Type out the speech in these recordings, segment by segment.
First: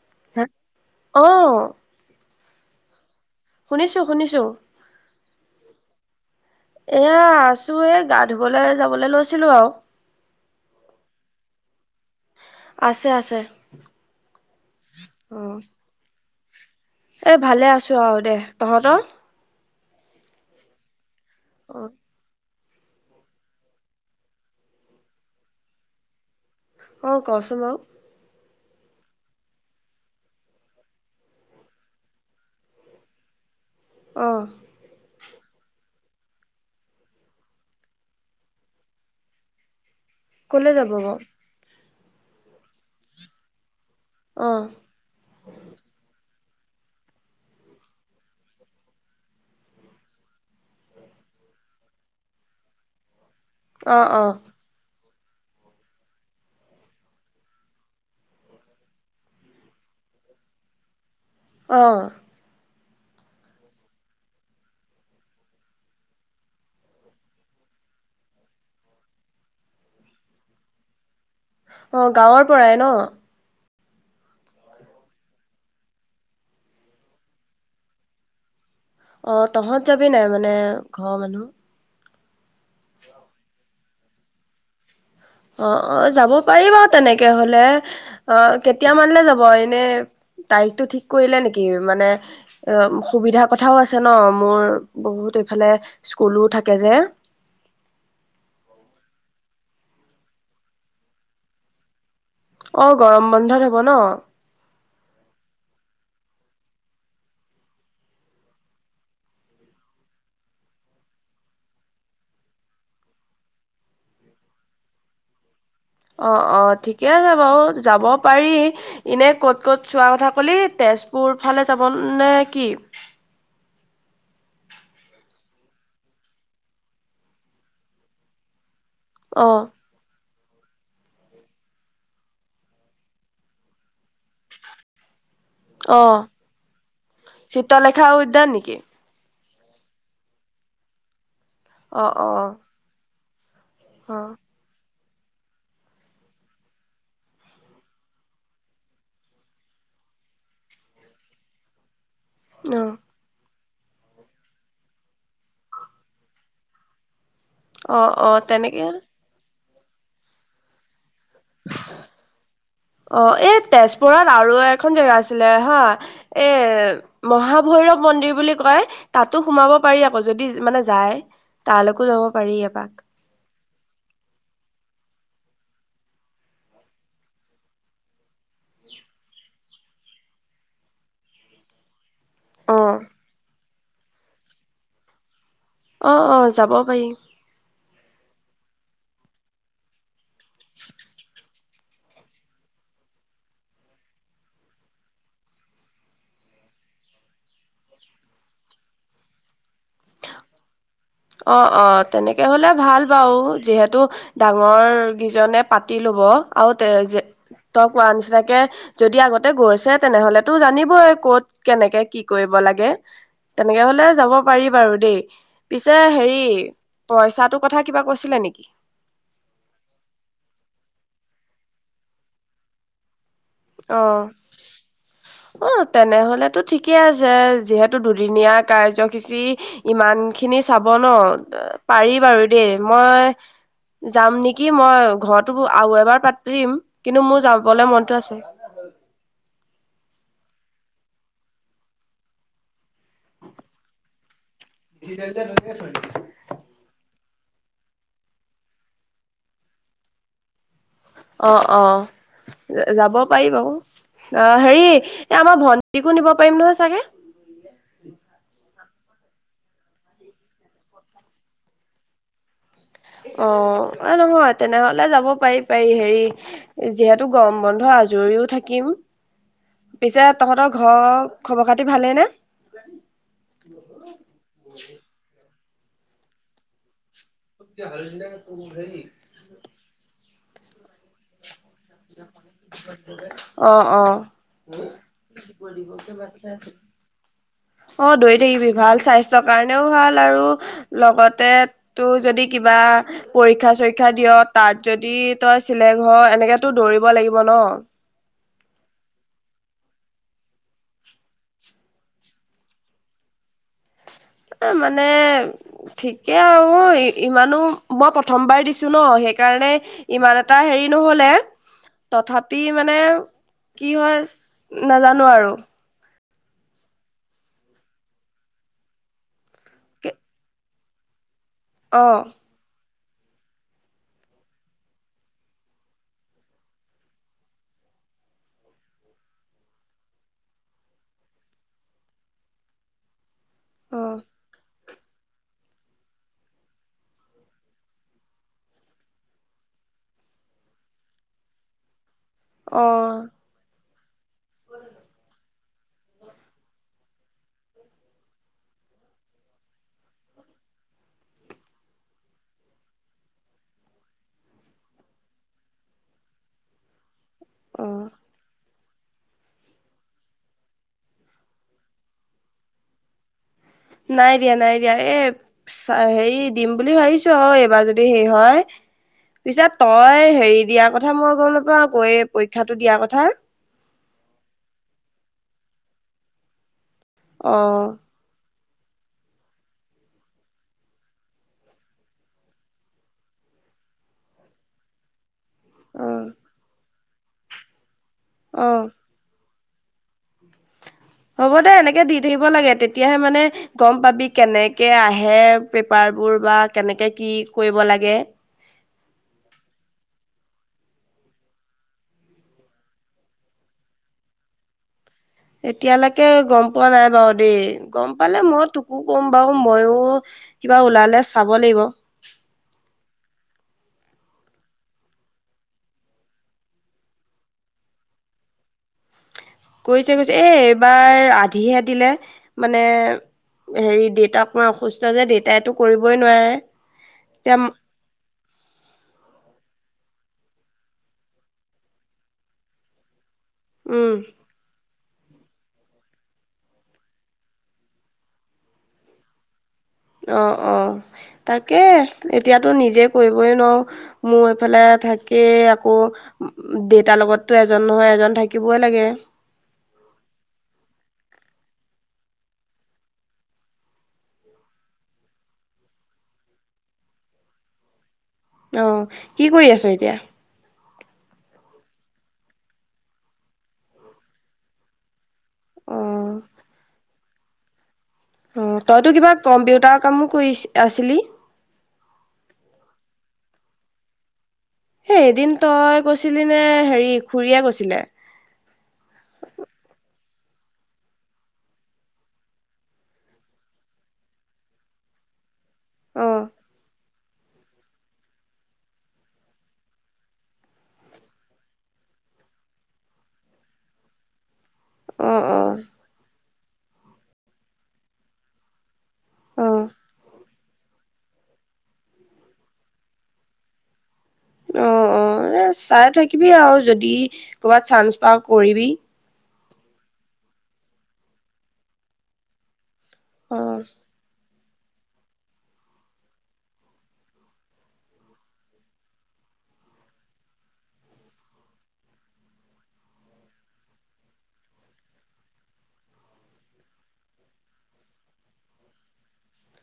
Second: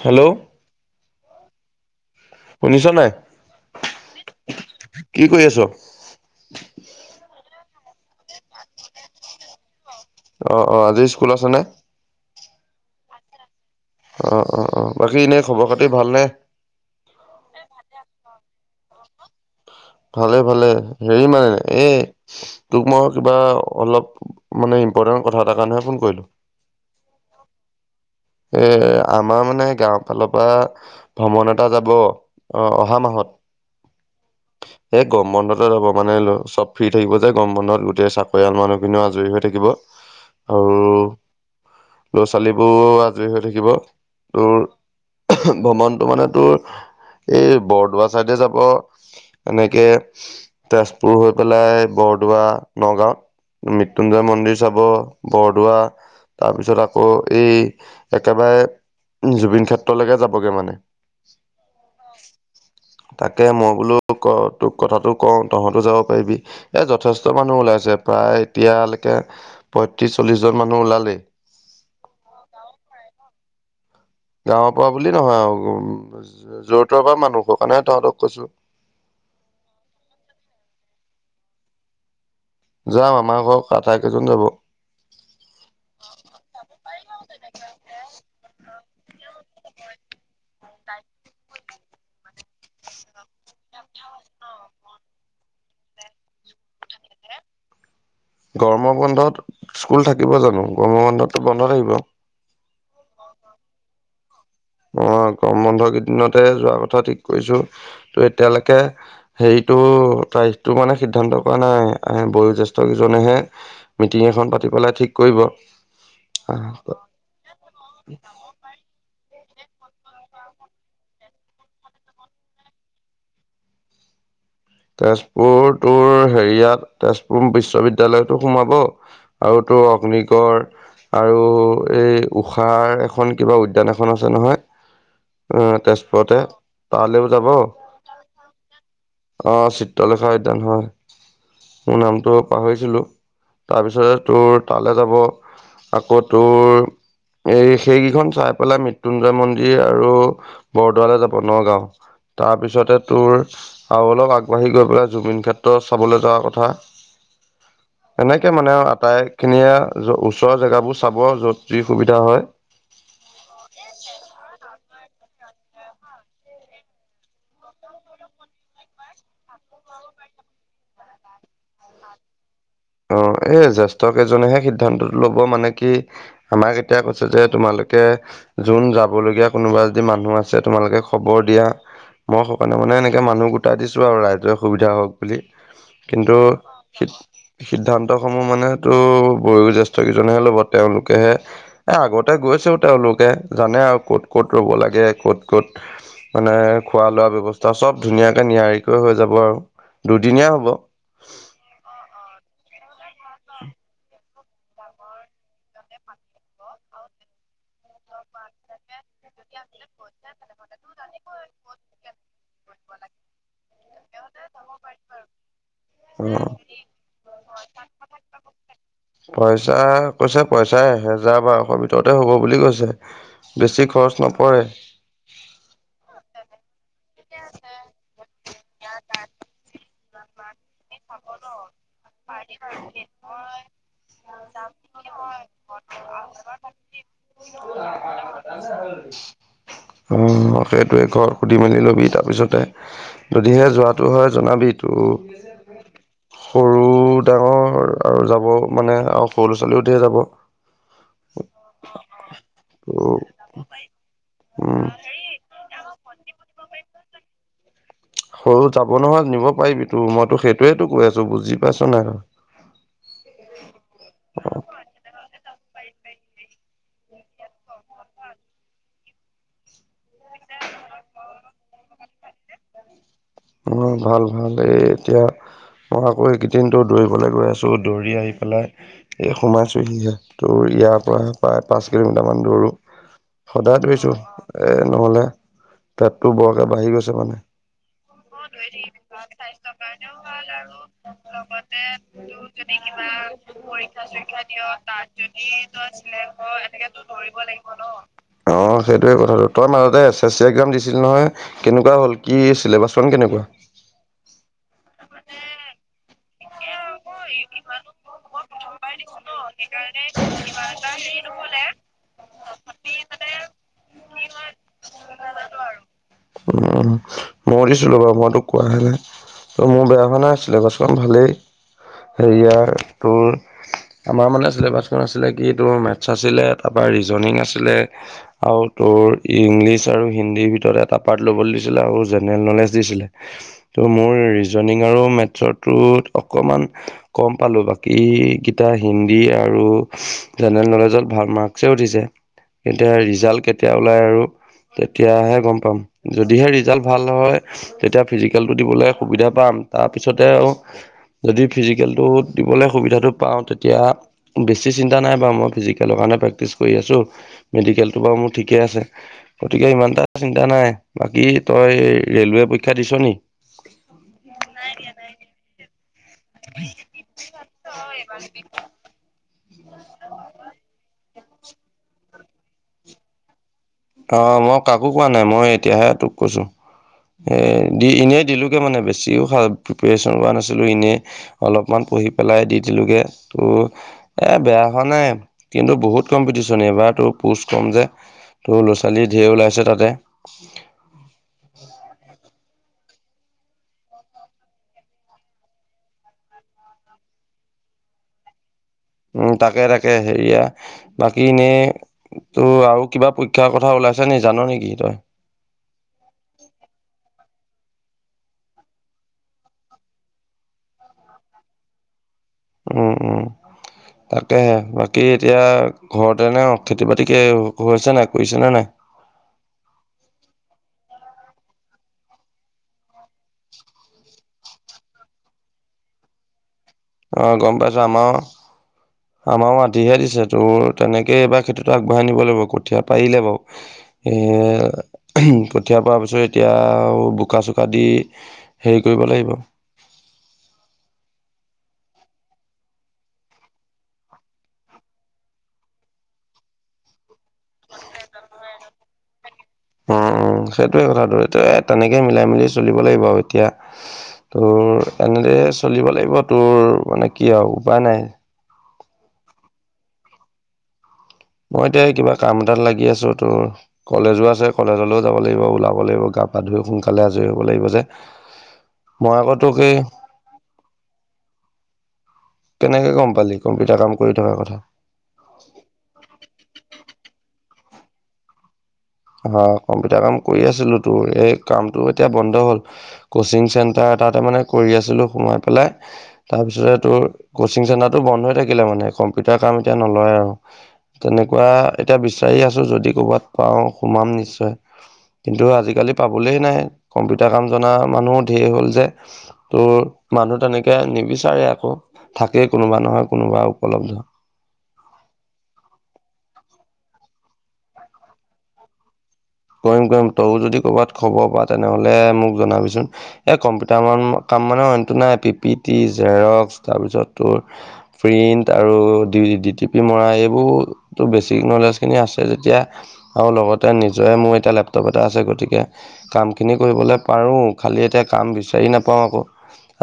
Hello hello অঁ। শুনিছ নাই? শুনিছো শুনিছো। কি কৰি আছ এয়া ছো এ গা ধুবলে যাবলৈ লৈছিলো আৰু। অ অ আজি স্কুল আছে নে? আছে আছে। অ অ অ বাকী এনেই অ', খবৰ খাতি ভাল নে? এ ভালে আছো আৰু দে। তহঁতৰ? ভালে ভালে হেৰি মানে ন অ', এই তোক মই কিবা অলপ মানে ইম্পৰ্টেণ্ট কথা এটাৰ কাৰণেহে ফোন কৰিলোঁ অ ক চোন বাও এ আমাৰ মানে গাঁও ফালৰ পৰা ভ্ৰমণ এটা যাব অ অহা মাহত অঁ এই গৰম বন্ধতে যাব মানে চব ফ্ৰী থাকিব যে গম বন্ধত গোটেই চাকৰিয়াল মানুহখিনিও আজৰি হৈ থাকিব আৰু কলে যাব বাৰ ল'ৰা ছোৱালীবোৰ আজৰি হৈ থাকিব তোৰ ভ্ৰমণটো মানে তোৰ এই বৰদোৱা চাইডে যাব। এনেকে তেজপুৰ হৈ পেলাই বৰদোৱা নগাঁৱত অ', মৃত্যুঞ্জয় অ'। মন্দিৰ চাব বৰদোৱা তাৰ পিছত আকৌ এই একেবাৰে জুবিন ক্ষেত্ৰলৈকে যাবগে মানে। অঁ তাকে মই বোলো ক তোক কথা টো কওঁ তহঁতো যাব পাৰিবি এ যথেষ্ট মানুহ ওলাই প্ৰায় এতিয়ালৈকে পয়ত্ৰিশ চল্লিশ জন মানুহ ওলালেই। অ', গাঁৱৰ পৰাই ন? গাঁৱৰ পৰা বুলি নহয় আৰু উ যোৰ তৰ পৰা মানুহৰ কাৰণেহে তহঁতক কৈছো অ তহঁত যাবি নাই মানে ঘৰৰ মানুহ যাম আমাৰ ঘৰত আটাই কেইজন যাব। অ অ যাব পাৰিব তেনেকে হলে অ কেতিয়া মানলে যাব এনে তাৰিখটো ঠিক কৰিলে নেকি মানে অ সুবিধা কথাও আছে ন মোৰ বহুত সেফালে স্কুলো থাকে যে। গৰম বন্ধত স্কুল থাকিব জানো গৰম বন্ধতো বন্ধ থাকিব। অ গৰম বন্ধত হব ন। অ গৰম বন্ধ কেইদিনতে যোৱা কথা ঠিক কৰিছো ত এতিয়ালৈকে হেৰি টো তাৰিখটো মানে সিদ্ধান্ত কৰা নাই আহ বয়ো জ্যেষ্ঠ কেইজনেহে মিটিং এখন পাতি পেলাই ঠিক কৰিব। অ অ ঠিকে আছে বাৰু যাব পাৰি এনে কত 'ত যোৱা কথা ক'লি তেজপুৰ ফালে যাব নে কি তেজপুৰ তোৰ হেৰিয়াত তেজপুৰ বিশ্ববিদ্যয়ালয়তো সোমাব অ আৰু তো অগ্নিগড় আৰু এই উষাৰ এখন কিবা উদ্যান এখন এখন আছে নহয় আহ অ তেজপুৰতে তালৈও যাব চিত্ৰলেখা উদ্যান নেকি অ চিত্ৰলেখা উদ্যান হয় মোৰ অ অ নামটো পাহৰিছিলো তাৰপিছতে অ তোৰ তালৈ যাব আকৌ তোৰ এই সেইকেইখন চাই পেলাই মৃত্যুঞ্জয় মন্দিৰ আৰু বৰদোৱালৈ যাব নগাঁও। অ তাৰপিছতে তোৰ। চাউ অলক আগবাঢ়ি গৈ পেলাই জুমিন ক্ষেত্ৰত চাবলৈ যোৱাৰ কথা। অ অ এনেকে মানে তেনেকে আটাই খিনিয়ে ওচৰৰ জেগাবোৰ। চাব য'ত যি সুবিধা হয় অ এই তেজপুৰত আৰু এ। এখন জেগা আছিলে হা এ মহাভৈৰৱ মন্দিৰ বুলি কয় তাতো সোমাব। পাৰি আকৌ যদি মানে যায় তালৈকো যাব পাৰি আকৌ। অ এইজাছ যোৱা কেইজন হে সিধান্ত ল'ব মানে কি আমাক এতিয়া কৈছে কি তোমালোকে যোন যাম। যাব লগগীয়া কোনোবা যদি মানুহ আছে তোমালোকে খবৰ দিয়া। মই সকোৱে অ মানে এনেকে মানুহ গোটাই দিছোঁ আৰু ৰাইজে সুবিধা হওক বুলি। অ কিন্তু যাব শ। পাৰি সিদ্ধান্ত সমূহ মানে তো বয়ো জ্যেষ্ঠ কেইজনেহে ল'ব তেওঁলোকেহে এ আগতে গৈ। তেওঁলোকে জানে আৰু ক'ত ক'ত ৰ'ব লাগে ক'ত ক'ত মানে খোৱা লোৱা ব্যৱস্থা। ত চব ধুনীয়াকে নিয়াৰিকৈ হৈ যাব আৰু দুদিনীয়া হ'ব। অ অ তেনেকে হলে ভাল বাৰু যিহেতু ডাঙৰ গিজনে পাতিলো। হ'ব আৰু তে যে। তই কোৱা নিচিনাকে যদি আগতে গৈছে তেনেহলে তো জানিবই ক'ত কেনেকে কি কৰিব। লাগে তেনেকে হলে যাব পাৰি বাৰু দেই। পিছে হেৰি অ পইচাটোৰ কথা কিবা কৈছিলে নেকি! পইচা কৈছে পইচা এহেজাৰ বাৰশ ভিতৰতে হ'ব বুলি কৈছে। বেছি খৰচ অ', নপৰে। অ তেনেহলেতো ঠিকেই আছে যিহেতু দুদিনীয়া কাৰ্যসূচী। ইমান খিনি চাব ন পাৰি বাৰু দেই মই। যাম নেকি মই ঘৰতো আৰু এবাৰ পাতিম কিন্তু মোৰ যাবলে মনটো আছে। [unintelligible] অ সেইটোৱে ঘৰ সুধি মেলি ল'বি তাৰপিছতে যদিহে যোৱাটো হয় জনাবি। তো [unintelligible] সৰু ডাঙৰ আৰু যাব মানে আৰু সৰু ল'ৰা ছোৱালীও ধেৰ যাব। অ অঁহ যাব পাৰি বাৰু অ উম। হেৰি এ আমাৰ ভন্টিকো নিব পাৰিম নহয় চাগে। সৰু যাব নহয় নিব পাৰিবি তো মইতো সেইটোয়ো কৈ আছো বুজি পাইছ নাই। অ নহয় তেনেহলে যাব পাৰি পাৰি হেৰি। যিহেতু গম বন্ধ আজৰিও থাকিম। পিছে তহঁতৰ ঘৰৰ খবৰ খাতি ভালেই নে। অ ভাল ভাল এই এতিয়া মই আকৌ এইকেইদিনটো দৰি। গবলৈ গৈ আছোঁ দৌৰি আহি পেলাই এই সোমাইছোঁহিহে তো ইয়াত। প্ৰায় পাঁচ কিলোমিটাৰমান দৌৰোঁ। সদায় অ', দৌৰিছো অ'। এ নহলে পেটটো বৰকে বাঢ়ি গৈছে মানে। অঁ দৰি থাকিবি ভাল স্বাস্থ্যৰ কাৰণেও ভাল আৰু লগতে তোৰ যদি কিবা। পৰীক্ষা চৰীক্ষা দিয় তাত যদি তই চিলেক্ট হ এনেকেতো দৌৰিব লাগিব ন। অ সেইটোয়ে কথাটো। তই মাজতে এছ এছ চি এক্সাম দিছিল নহয় কেনেকুৱা হ'ল কি ছিলেবাছ খন কেনেকুৱা। এ মানে ঠিকে আৰু। অ ইমানো মই প্ৰথমবাৰ দিছো ন সেইকাৰণে ইমান এটা হেৰি নহলে। তথাপি মানে কি হয় নাজানো আৰু। উ ময়ো দিছিলো বাৰু মই তোক কোৱাহে নাই। ত' মোৰ বেয়া হোৱা নাই আছিলে গছখন ভালেই অ হেৰিয়াৰ তোৰ। আমাৰ মানে চিলেবাচখন আছিলে কি তোৰ মেথছ আছিলে তাৰপৰা ৰিজনিং আছিলে আৰু তোৰ। ইংলিছ আৰু হিন্দীৰ ভিতৰত এটা পাৰ্ট ল'বলৈ দিছিলে আৰু জেনেৰেল নলেজ দিছিলে। ত' অ মোৰ ৰিজনিং আৰু মেথছৰটোত অকণমান। গম পালো বাকী কেইটা হিন্দী আৰু জেনেৰেল নলেজত ভাল মাৰ্কছে। উঠিছে অ এতিয়া ৰিজাল্ট কেতিয়া ওলাই আৰু তেতিয়াহে গম পাম। যদিহে ৰিজাল্ট ভাল হয়, তেতিয়া ফিজিকেলটো দিবলে সুবিধা পাম তাৰপিছতে আৰু যদি ফিজিকেলেটো দিবলৈ সুবিধাটো পাওঁ তেতিয়া বেছি চিন্তা নাই বাৰু মই ফিজিকেলৰ কাৰণে প্ৰেক্টিচ। কৰি আছোঁ অ মেডিকেলটো বাৰু মোৰ ঠিকেই আছে। গতিকে ইমান এটা চিন্তা নাই বাকী তই ৰেলৱে পৰীক্ষা দিছ নি। নাই দিয়া নাই দিয়া এই হেৰি দিম বুলি ভাবিছো আৰু এইবাৰ যদি হেৰি হয়। পিছা তই হেৰি দিয়াৰ কথা মই গম নাপাও কৈ পৰীক্ষাটো দিয়াৰ কথা। অ মই কাকো কোৱা নাই মই এতিয়াহে তোক কৈছো এ দি অ', এনেই দিলো। মানে বেছিও প্ৰিপেৰেচন কৰা নাছিলোঁ এনেই অলপমান পঢ়ি পেলাই দি দিলোঁগৈ ত' এ বেয়া হোৱা নাই। কিন্তু বহুত অ', কম্পিটিশ্যন এইবাৰ তোৰ পুচ কম যে তোৰ ল'ৰা অ', ছোৱালী ঢেৰ ওলাইছে। তে হ'ব দে এনেকে দি থাকিব লাগে তেতিয়াহে মানে গম পাবি কেনেকে আহে পেপাৰ বোৰ। কৰবা কেনেকে কি কৰিব লাগে। উম তাকে তাকে হেৰিয়া বাকী এনেই তো আৰু কিবা পৰীক্ষাৰ কথা ওলাই। ত আছ নে জান নেকি তই? এতিয়ালৈকে গম পোৱা নাই বাৰু দেই। গম পালে মই তোকো গ'ম বাৰু মইয়ো কিবা ওলালে চাব লাগিব। উম উম। তাকেহে বাকী এতিয়া ঘৰতে নে খেতি বাতি কে হৈছে নাই কৰিছে নে নাই? [inaudible] হৈছে হৈছে এ এইবাৰ আধিহে দিলে মানে। হেৰি দেউতাক মই অসুস্থ যে দেউেতাইতো কৰিবই নোৱাৰে। অ এতিয়া গম পাইছো আমাৰও আমাৰও মাত দিহে দিছে তোৰ তেনেকৈ এইবাৰ খেতিটো আগবঢ়াই নিব লাগিব কঠীয়া পাৰিলে বাৰু এ উম কঠীয়া পৰা পিছত এতিয়া আও বোকা চোকা দি হেৰি কৰিব লাগিব অ অ তাকে এতিয়াতো নিজে কৰিবই নোৱাৰো মোৰ এইফালে। থাকে আকৌ দেউতাৰ লগতো এজন নহয় এজন থাকিবই লাগে। উম উম সেইটোৱে কথাটোৰ এইটো তেনেকে মিলাই মেলি চলিব লাগিব আৰু এতিয়া তোৰ এনেদ চলিব লাগিব তোৰ মানে কি আৰু উপায় নাই অহ কি কৰি আছ এতিয়া? মই এতিয়া কিবা কাম এটাত লাগি আছো তোৰ কলেজো আছে কলেজলৈও যাব লাগে। লাগিব ওলাব লাগিব গা অ', পা ধুই সোনকালে আজৰি হ'ব লাগিব যে অ তইতো মই কিবা আকৌ তোক এই কম্পিউটাৰ কামো কৰি আছিলি। কেনেকে গম পালি কম্পিউটাৰ কাম কৰি থকাৰ কথা। হে এদিন তই কৈছিলি নে হেৰি খুৰীয়ে কৈছিলে। অ কম্পিউটাৰ কাম কৰি আছিলো তো এই কামটো এতিয়া বন্ধ হ'ল কচিং চেণ্টাৰ তাতে মানে কৰি আছিলো সোমাই পেলাই অ', তাৰপিছতে তোৰ কচিং চেণ্টাৰটো বন্ধ হৈ থাকিলে মানে কম্পিউটাৰ কাম এতিয়া নলয় আৰু তেনেকুৱা এতিয়া বিচাৰি আছো যদি কৰ'বাত পাও সোমাম নিশ্চয় কিন্তু অ', অ', আজিকালি পাবলৈ নাই কম্পিউটাৰ কাম জনা মানুহো ধেৰ হ'ল যে তোৰ অ', মানুহ তেনেকে নিবিচাৰে আকৌ থাকেই কোনোবা নহয় কোনোবা উপলব্ধ। অ অ এ চাই থাকিবি আৰু যদি ক'ৰবাত চান্স পাওঁ কৰিবি। কৰিম কৰিম তই যদি কৰবাত খবৰ পাৱ তেনেহ'লে মোক জনাবিচোন। এ অ', কম্পিউটাৰ মান কাম মানে না ডি পি টি, জেৰক্স, তাৰপিছত তোৰ প্ৰিণ্ট আৰু ডি‌জি ডি টি পি। [unintelligible] জয়ে মোৰ এতিয়া লেপটপ এটা আছে গতিকে কামখিনি কৰিবলৈ পাৰোঁ খালি এতিয়া কাম বিচাৰি নাপাওঁ আকৌ।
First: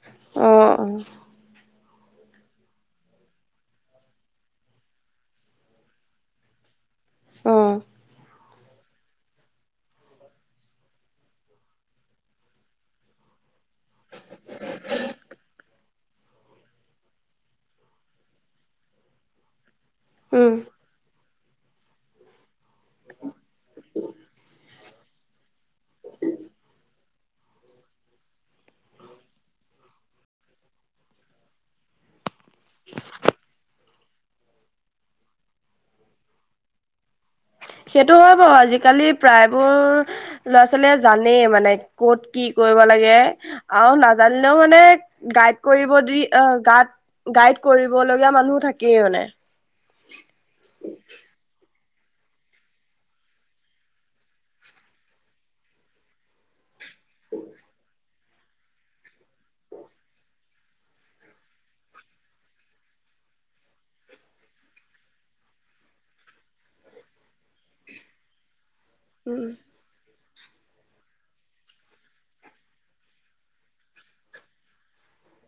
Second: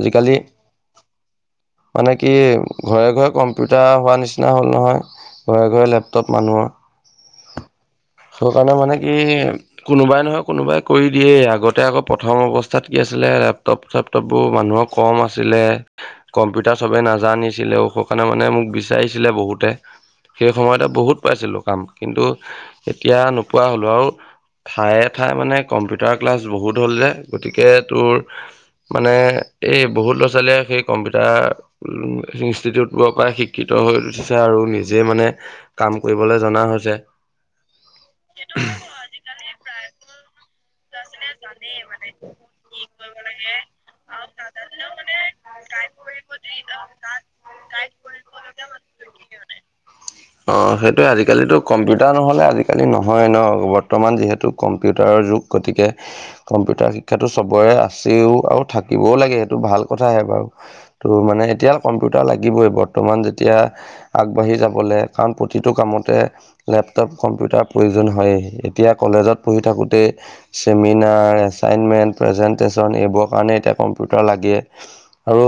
আজিকালি অ', মানে কি ঘৰে -ঘৰে কম্পিউটাৰ হোৱা নিচিনা হ'ল নহয় ঘৰে -ঘৰে লেপটপ মানুহৰ। অহ টো এইকাৰণে মানে এই কোনোবাই নহয় কোনোবাই কৰি দিয়ে আগতে আকৌ প্ৰথম অৱস্থাত কি আছিলে লেপটপ লেপটপবোৰ মানুহৰ কম আছিলে কম্পিউটাৰ চবেই নাজানিছিলে ঔস কাৰণে মানে মোক বিচাৰি ৰিছিলে বহুতে উম। সেইসময়ত আকৌ বহুত পাইছিলো কাম কিন্তু এতিয়া নোপোৱা হলোঁ। টো আও ঠায়ে- ঠায়ে মানে কম্পিউটাৰ ক্লাছ বহুত হ'ল যে গতিকে তোৰ মানে এই বহুত ল'ৰা -ছোৱালীয়ে সেই কম্পিউটাৰ ইনষ্টিটিউটবোৰৰ পৰাই শিক্ষিত হৈ আৰু নিজে মানে কাম কৰিবলৈ জনা হৈছে। [unintelligible] আজি কালি প্ৰায়বোৰ লৰা - ছোৱালীয়ে জানে মানে কত কি কৰিব লাগে আৰু নাজানিলেও মানে গাইড কৰিব যদি অহ গাত গাইড কৰিব লগীয়া মানুহ থাকেই মানে। অ সেইটোৱে আজিকালিতো কম্পিউটাৰ নহ'লে আজিকালি নহয় ন' বৰ্তমান যিহেতু কম্পিউটাৰৰ যুগ গতিকে কম্পিউ তাৰ শিক্ষাটো চবৰে আছে তেওঁ আৰু থাকিবও লাগে সেইটো ভাল কথাহে বাৰু ত' মানে এতিয়া কম্পিউটাৰ লাগিবই বৰ্তমান। ইমান যেতিয়া আগবাঢ়ি যাবলে কাৰণ প্ৰতিটো কামতে লেপটপ কম্পিউটাৰ প্ৰয়োজন হইয়ে। তেতিয়া কলেজত উম পঢ়ি থাকোঁতে চেমিনাৰ এছাইনমেণ্ট প্ৰেজেণ্টেশ্যন এইবোৰৰ কাৰণে এতিয়া কম্পিউটাৰ লাগে। আৰু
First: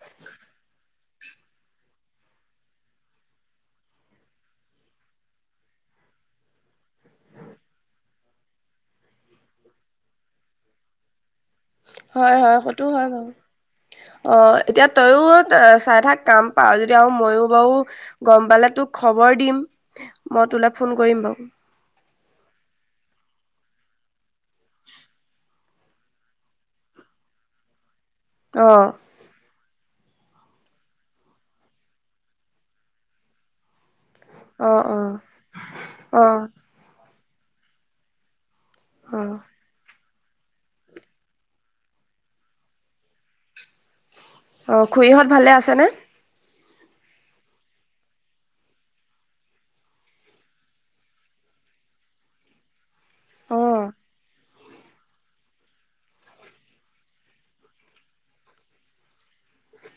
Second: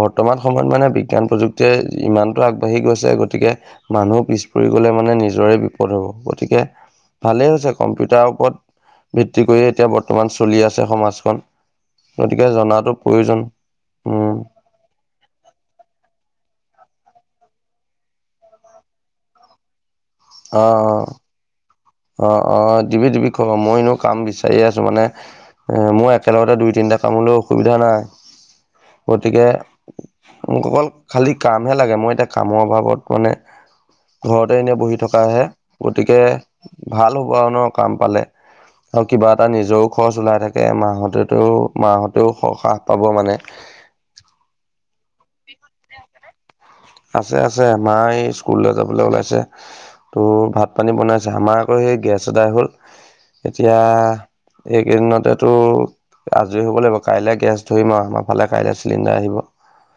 বৰ্তমান সময়ত মানে বিজ্ঞান প্ৰযুক্তিয়ে ইমানটো আগবাঢ়ি গৈছে গতিকে মানুহ পিছ পৰি গ'লে মানে নিজৰে বিপদ হ'ব গতিকে ভালেই হৈছে কম্পিউটাৰৰ ওপৰত ভিত্তি কৰিয়ে এতিয়া বৰ্তমান চলি আছে সমাজখন। হয় গতিকে -হয় সেইটো জনাটো হয় বাৰু। প্ৰয়োজন উম অহ এতিয়া তইও চাই থাক কাম। পাৰা যদি আৰু মইও বাৰু গম পালে তোক খবৰ দিম মই তোলৈ ফোন কৰিম বাৰু। অহ -অহ দিবি -দিবি খবৰ, মই এনেও কাম বিচাৰিয়ে আছো মানে এ মোৰ একেলগতে দুই, তিনিটা কাম হলেও অসুবিধা নাই অ গতিকে মোক অকল খালি কামহে লাগে, মই এতিয়া কামৰ অভাৱত মানে ঘৰতে অ এনেই বহি অ থকাহে, গতিকে অ ভাল হব আৰু ন ' কাম পালে আৰু অ কিবা এটা নিজেও খৰচ ওলাই থাকে, মাহতেটো মাহতেও হ্ৰাস পাব মানে। অহ, খুৰিহঁত ভালে আছেনে? আছে -আছে। মায় স্কুললৈ যাবলৈ ওলাইছে ত' ভাত -পানী বনাইছে আমাৰ আকৌ হেই গেছ আদাই হ'ল এতিয়া অ এইকেইদিনতেতো আজৰি হব লাগিব, কাইলে গেছ ধৰিম আৰু আমাৰ ফালে কাইলে চিলিণ্ডাৰ আহিব।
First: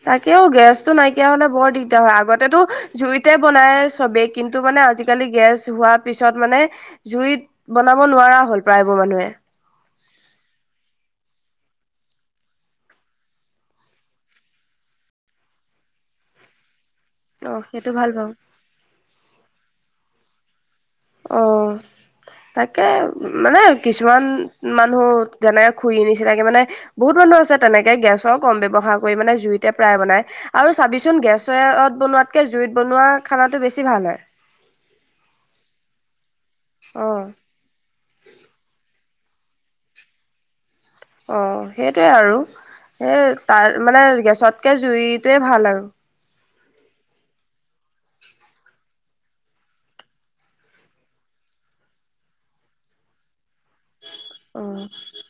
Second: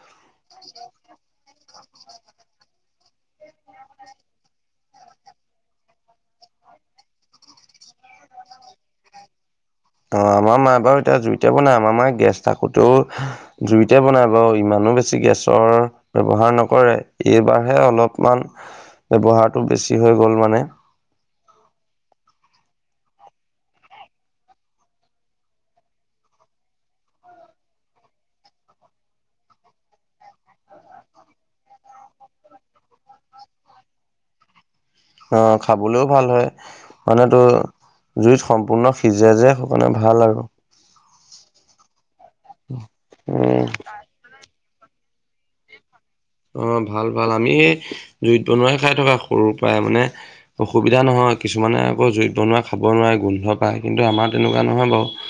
তাকেও গেছটো নাইকিয়া হলে বৰ দিগ তে হয় আগতেতো জুইতে বনাই চবে কিন্তু, মানে আজিকালি গেছ হোৱাৰ পিছত মানে জুইত বনাব নোৱাৰা হ'ল প্ৰায়বোৰ মানুহে। অহ, আমাৰ মায় বাৰু এতিয়া জুইতে বনাই, আমাৰ মায় গেছ থাকোতেও জুইতে বনাই বাৰু ইমান ইমান বেছি গেছৰ ব্যৱহাৰ নকৰে। অ এইবাৰহে সেইটো ভাল বাৰু। অলপমান ব্যৱহাৰটো বেছি হৈ গ'ল মানে। অহ তাকে মানে কিছুমান মানুহ যেনেকে খুৰিৰ নিছিনাকে মানে বহুত মান [unintelligible] গেছৰ কম ব্যৱহাৰ কৰি মানে জুইতে প্ৰাই বনাই আৰু চাবিচোন গেছত বনোৱা তাতকে জুইত বনোৱা খানাটো বেছি ভাল হয়। অহ, খাবলৈও ভাল হয়, অ' মানে তো জুইত সম্পূৰ্ণ সিজে যে সো কাৰনে ভাল আৰু। অ সেইটোৱে আৰু এ উম তাত মানে গেছতকে জুইত টোয়ে ভাল আৰু। অহ ভাল ভাল আমি জুইত বনোৱাই খাই থকা সৰুৰ পৰাই মানে অসুবিধা নহয়। কিছুমানে আকৌ জুইত বনোৱা খাব নোৱাৰে গোন্ধ পায়। কিন্তু আমাৰ তেনেকুৱা অ' নহয় বাৰু।